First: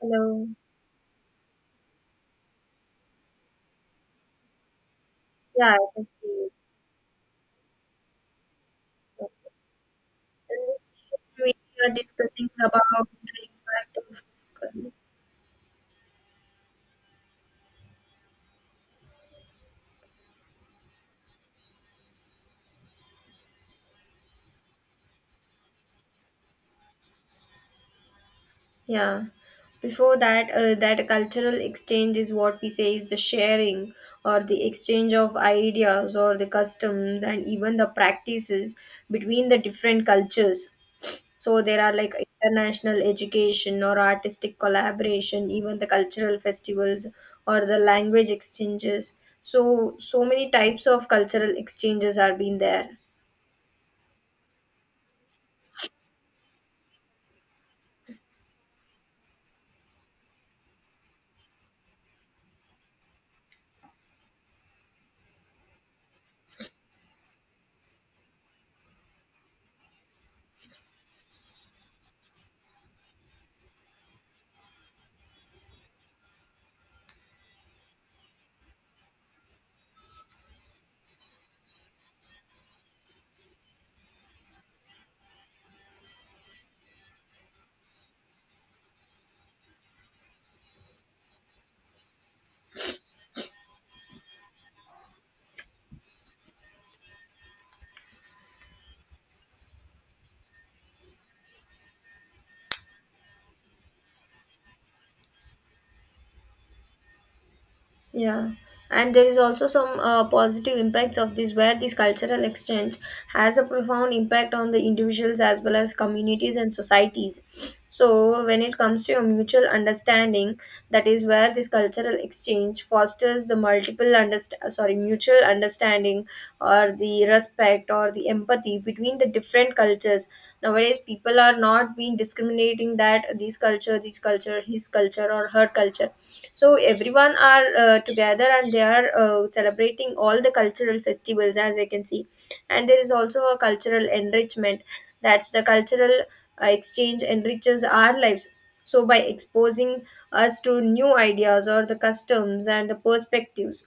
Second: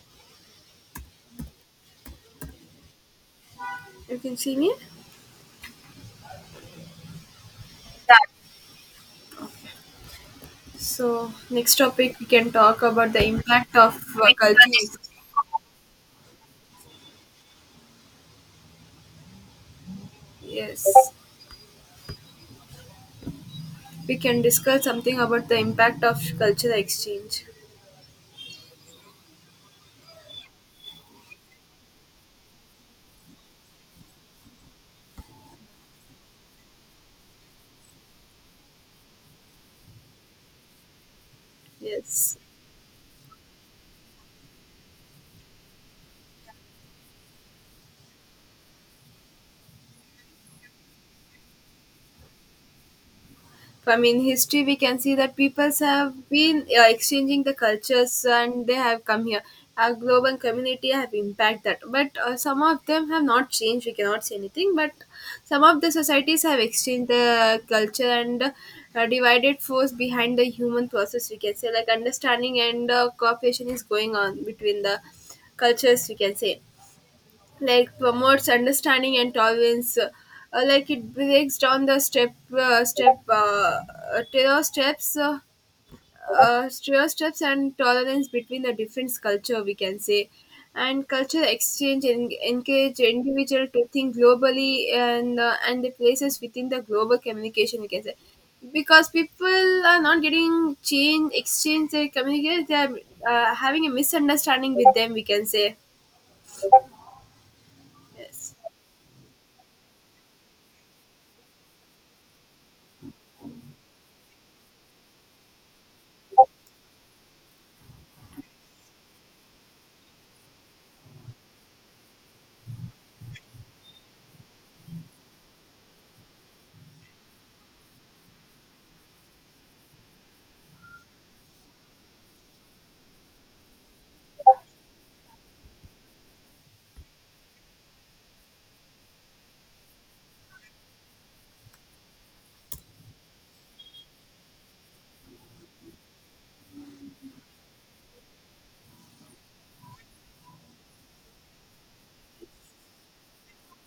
Hello. You can see me? Yeah, I can see you. So, Okay. in this So, session, next we are topic, we discussing can talk about about the the impact of impact of. Culture. Yes. We can discuss something about the impact of cultural exchange. Yeah. Before that, that cultural exchange is what we say is the sharing or the exchange of ideas or the customs and even the practices between the different cultures. So there are like Yes. international education or artistic collaboration, even the cultural festivals or the language exchanges. So so many types of cultural exchanges are being there. From in history we can see that peoples have been exchanging the cultures and they have come here, our global community have impact that, but some of them have not changed, we cannot say anything, but some of the societies have exchanged the culture and divided force behind the human process, we can say, like understanding and cooperation is going on between the cultures, we can say, like promotes understanding and tolerance. Like it breaks down the step step uh, terror steps uh, terror steps and tolerance between the different culture, we can say. And culture exchange encourage individual to think globally and the places within the global communication, we can say, because people are not getting change exchange, they communicate, they are having a misunderstanding with them, we can say. Yeah, Yes. and there is also some positive impacts of this, where this cultural exchange has a profound impact on the individuals as well as communities and societies. So, when it comes to a mutual understanding, that is where this cultural exchange fosters the multiple underst- sorry mutual understanding or the respect or the empathy between the different cultures. Nowadays people are not being discriminating that this culture, this culture, his culture or her culture, so everyone are together and they are celebrating all the cultural festivals, as I can see. And there is also a cultural enrichment. That's the cultural exchange enriches our lives. So, by exposing us to new ideas or the customs and the perspectives,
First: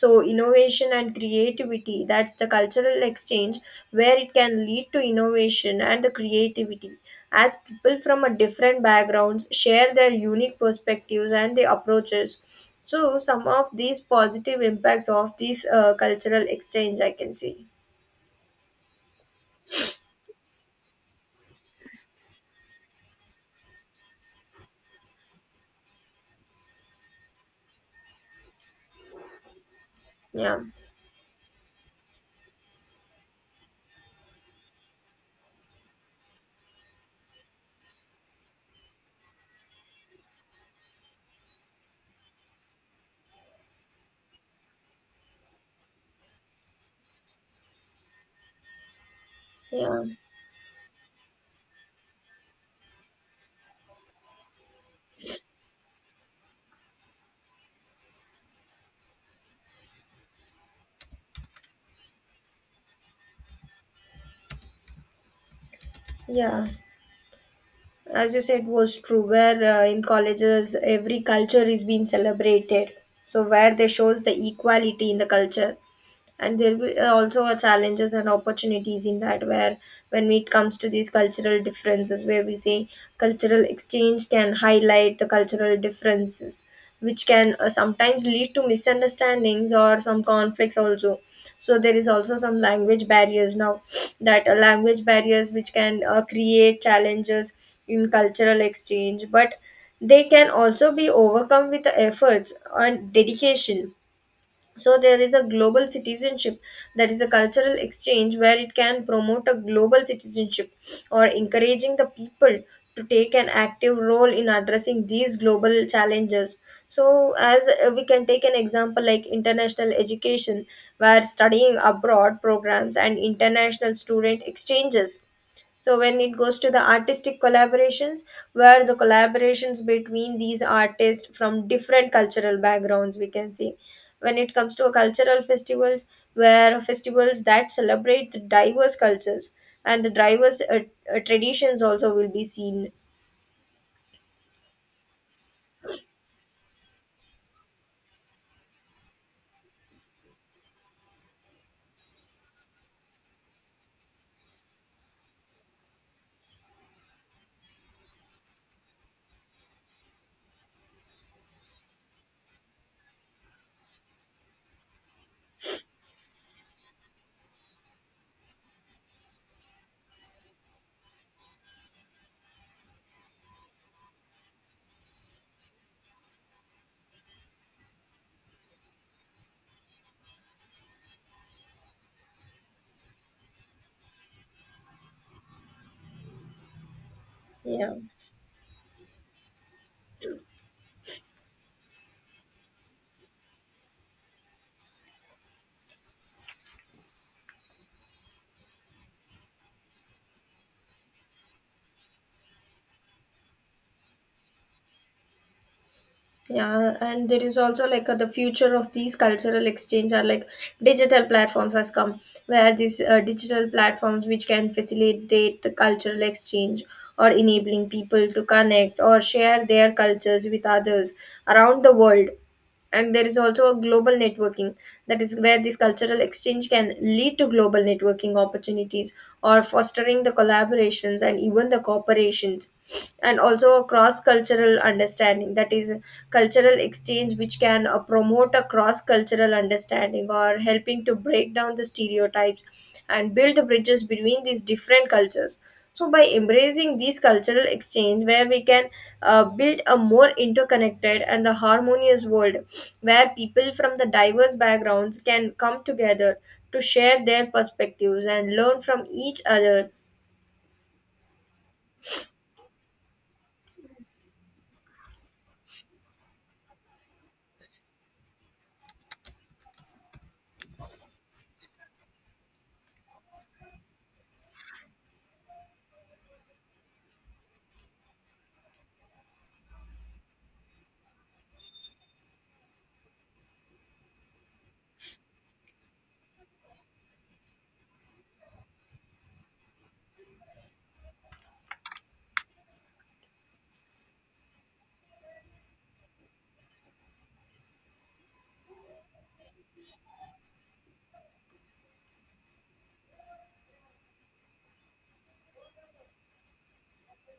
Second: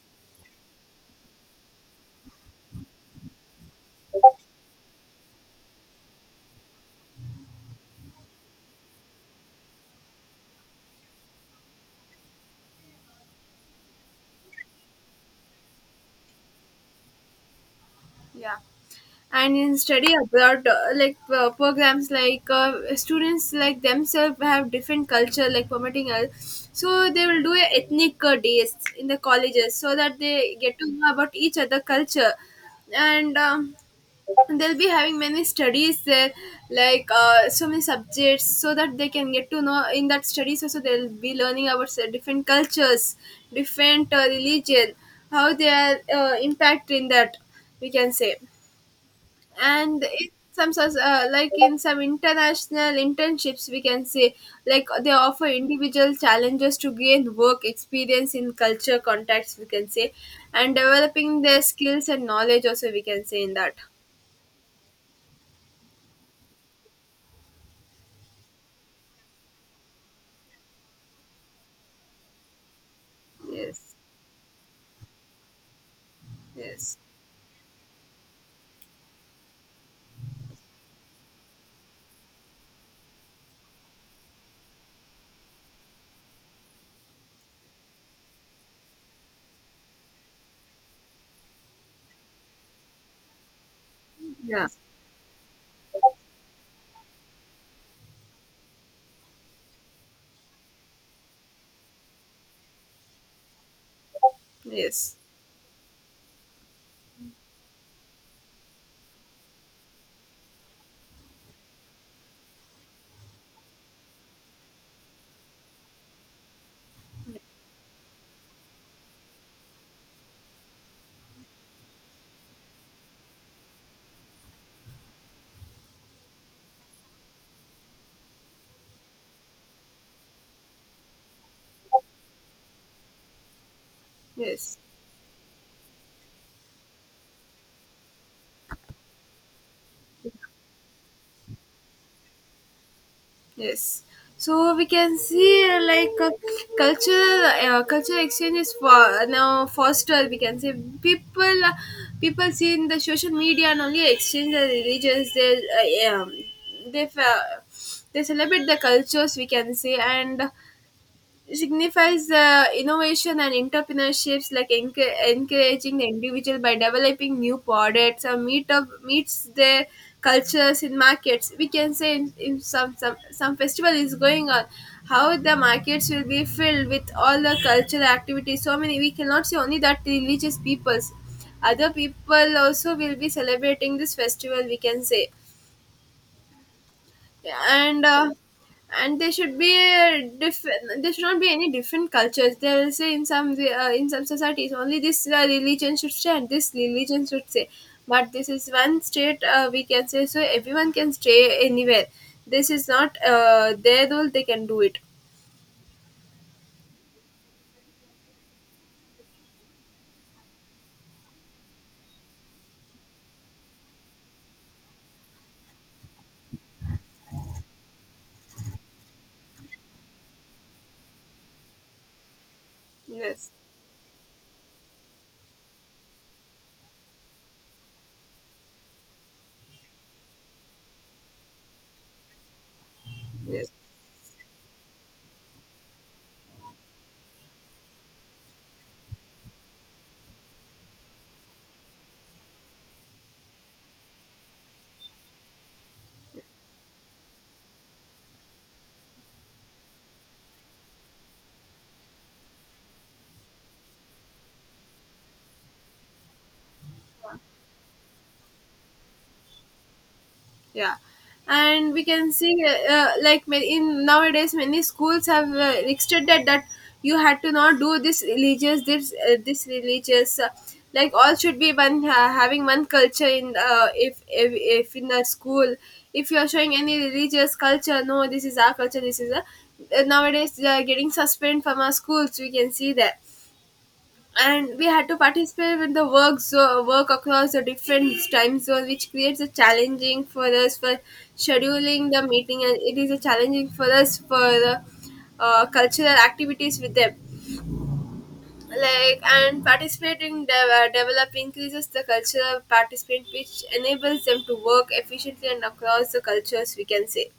so innovation and creativity, that's the cultural exchange where it can lead to innovation and the creativity as people from a different backgrounds share their unique perspectives and the approaches. So, some of these positive impacts of this cultural exchange, I can see. Yeah. And in study abroad like programs, like students like themselves have different culture, like permitting us, so they will do a ethnic days in the colleges so that they Yeah, get to know about each other culture. And they'll be having many studies there, like so many subjects so that they can get to know, in that studies also they'll be learning about different cultures, different religion, how they are impact in that, we can say. yeah, And in some sorts, like in some international internships, we can say, like they offer individual challenges to gain work experience in culture contacts, we can say, and developing their skills and knowledge also, we can say, in that. yeah, as you said was true where in colleges every culture is being celebrated, so where they Yes. shows the equality in the culture. And there will Yes. Also are challenges and opportunities in that, where when it comes to these cultural differences, where we say cultural exchange can highlight the cultural differences, which can sometimes lead to misunderstandings or some conflicts also. So there is also some language barriers now, that Yeah. language barriers which can create challenges in cultural exchange, but they can also be overcome with efforts and dedication. So Yes. there is a global citizenship, that is a cultural exchange where it can promote a global citizenship or encouraging the people to take an active role in addressing these global challenges. So as we can take an example like international education where studying abroad programs and international student exchanges. So when it goes to the artistic collaborations, where the collaborations between these artists from different cultural backgrounds, we can see. When it comes Yes. to a cultural festivals, where festivals that celebrate the diverse cultures and the diverse traditions also will be seen. Yes. So we can see, like cultural exchange is for now foster, we can say. people uh, People see in the social media and only exchange the religions, they uh, they celebrate the cultures, we can say, and signifies innovation and entrepreneurships, like encouraging the individual by developing new products or meets their cultures in markets, we can say. In some festival is going on, how the markets will be filled with all the cultural activities, so many. We cannot say only that religious peoples, other people also will be celebrating this festival, we can say. yeah, Yeah. and uh, and there should be a different. There should not be any different cultures. They will say in some in some societies only this religion should say and this religion should say, but this is one state, we can say, so everyone can stay anywhere. This is not their rule. They can do it. Yeah, and there is also like the future of these cultural exchange are like digital platforms has come, where these digital platforms which can facilitate the cultural exchange or enabling people to connect or share their cultures with others around the world. And there is Yes. also a global networking, that is where this cultural exchange can lead to global networking opportunities or fostering the collaborations and even the cooperations, and Yes. also a cross cultural understanding, that is cultural exchange which can promote a cross cultural understanding or helping to break down the stereotypes and build bridges between these different cultures. So by embracing these cultural exchange, where we can build a more interconnected and the harmonious world where people from the diverse backgrounds can come together to share their perspectives and learn from each other. Yeah. And we can see, like in nowadays many schools have restricted that you had to not do this religious, this religious like all should be one, having one culture in if in the school, if you are showing any religious culture, no this is our culture, this is a, nowadays they are getting suspended from our schools, we can see that. And we had to participate with the work across the different time zones, which creates a challenging for us, for scheduling the meeting, and it is a challenging for us for the cultural activities with them. Like and participating develop increases the cultural participant, which enables them to work efficiently and across the cultures, we can say.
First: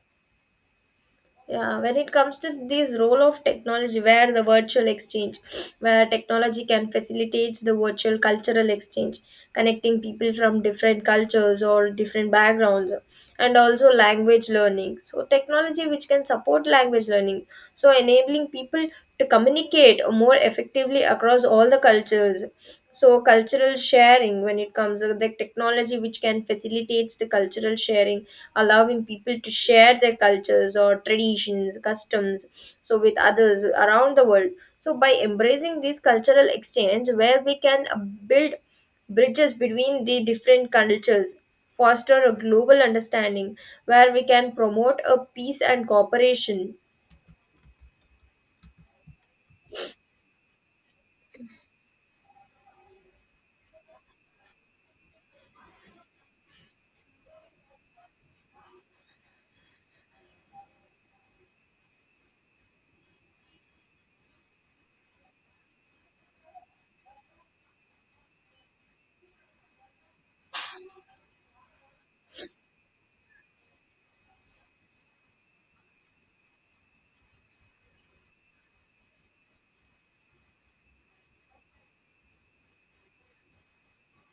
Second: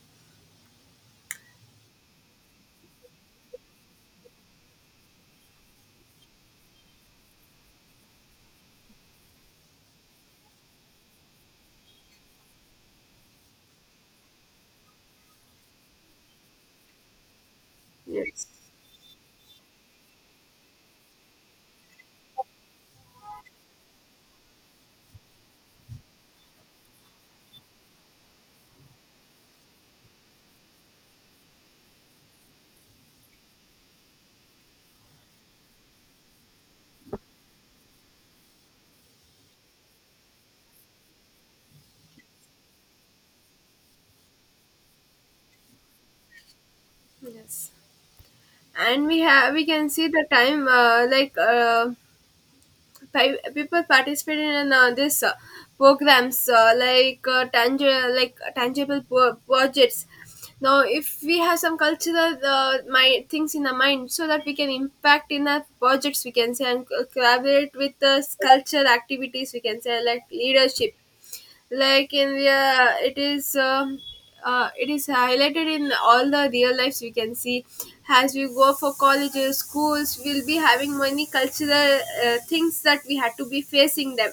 Yeah, when it comes to this role of technology, where the virtual exchange, where technology can facilitate the virtual cultural exchange, connecting people from different cultures or different backgrounds, and also language learning. So, technology which can support language learning, so enabling Yes. people to communicate more effectively across all the cultures. So cultural sharing, when it comes to the technology which can facilitates the cultural sharing, allowing people to share their cultures or traditions, customs, so with others around the world. So by embracing this cultural exchange, where we can build bridges between the different cultures, foster a global understanding where we can promote a peace and cooperation. Yes. And we have, we can see the time, like. People participate in this programs, like tangible, like projects now, if we have some cultural my things in the mind so that we can impact in the projects, we can say, and collaborate with the culture activities, we can say, like leadership. Like in the it is highlighted in all the real lives, we can see. As we go for colleges, schools, we'll be having many cultural things that we had to be facing them,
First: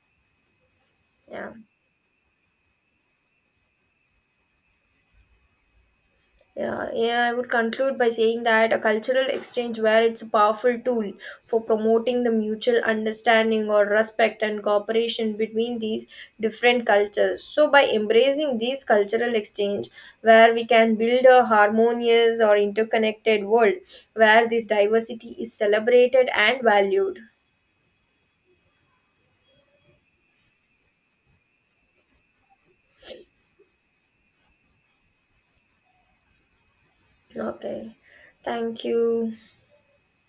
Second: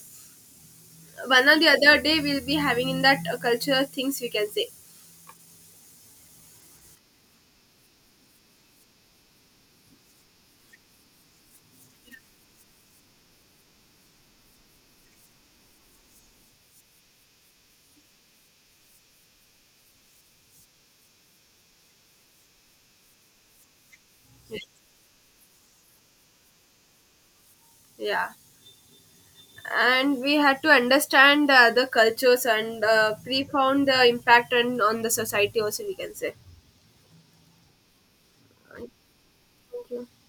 one Yeah. or the other day. We'll be having in that cultural things, we can say. Yeah, yeah, I would conclude by saying that a cultural exchange, where it's a powerful tool for promoting the mutual understanding or respect and cooperation between these different cultures. So by embracing these cultural exchange, where we can build a harmonious or interconnected world where this diversity is celebrated and valued. Yeah. And we had to understand the cultures and pre-found the impact and on the society also, we can say. Okay. Thank Thank you. you.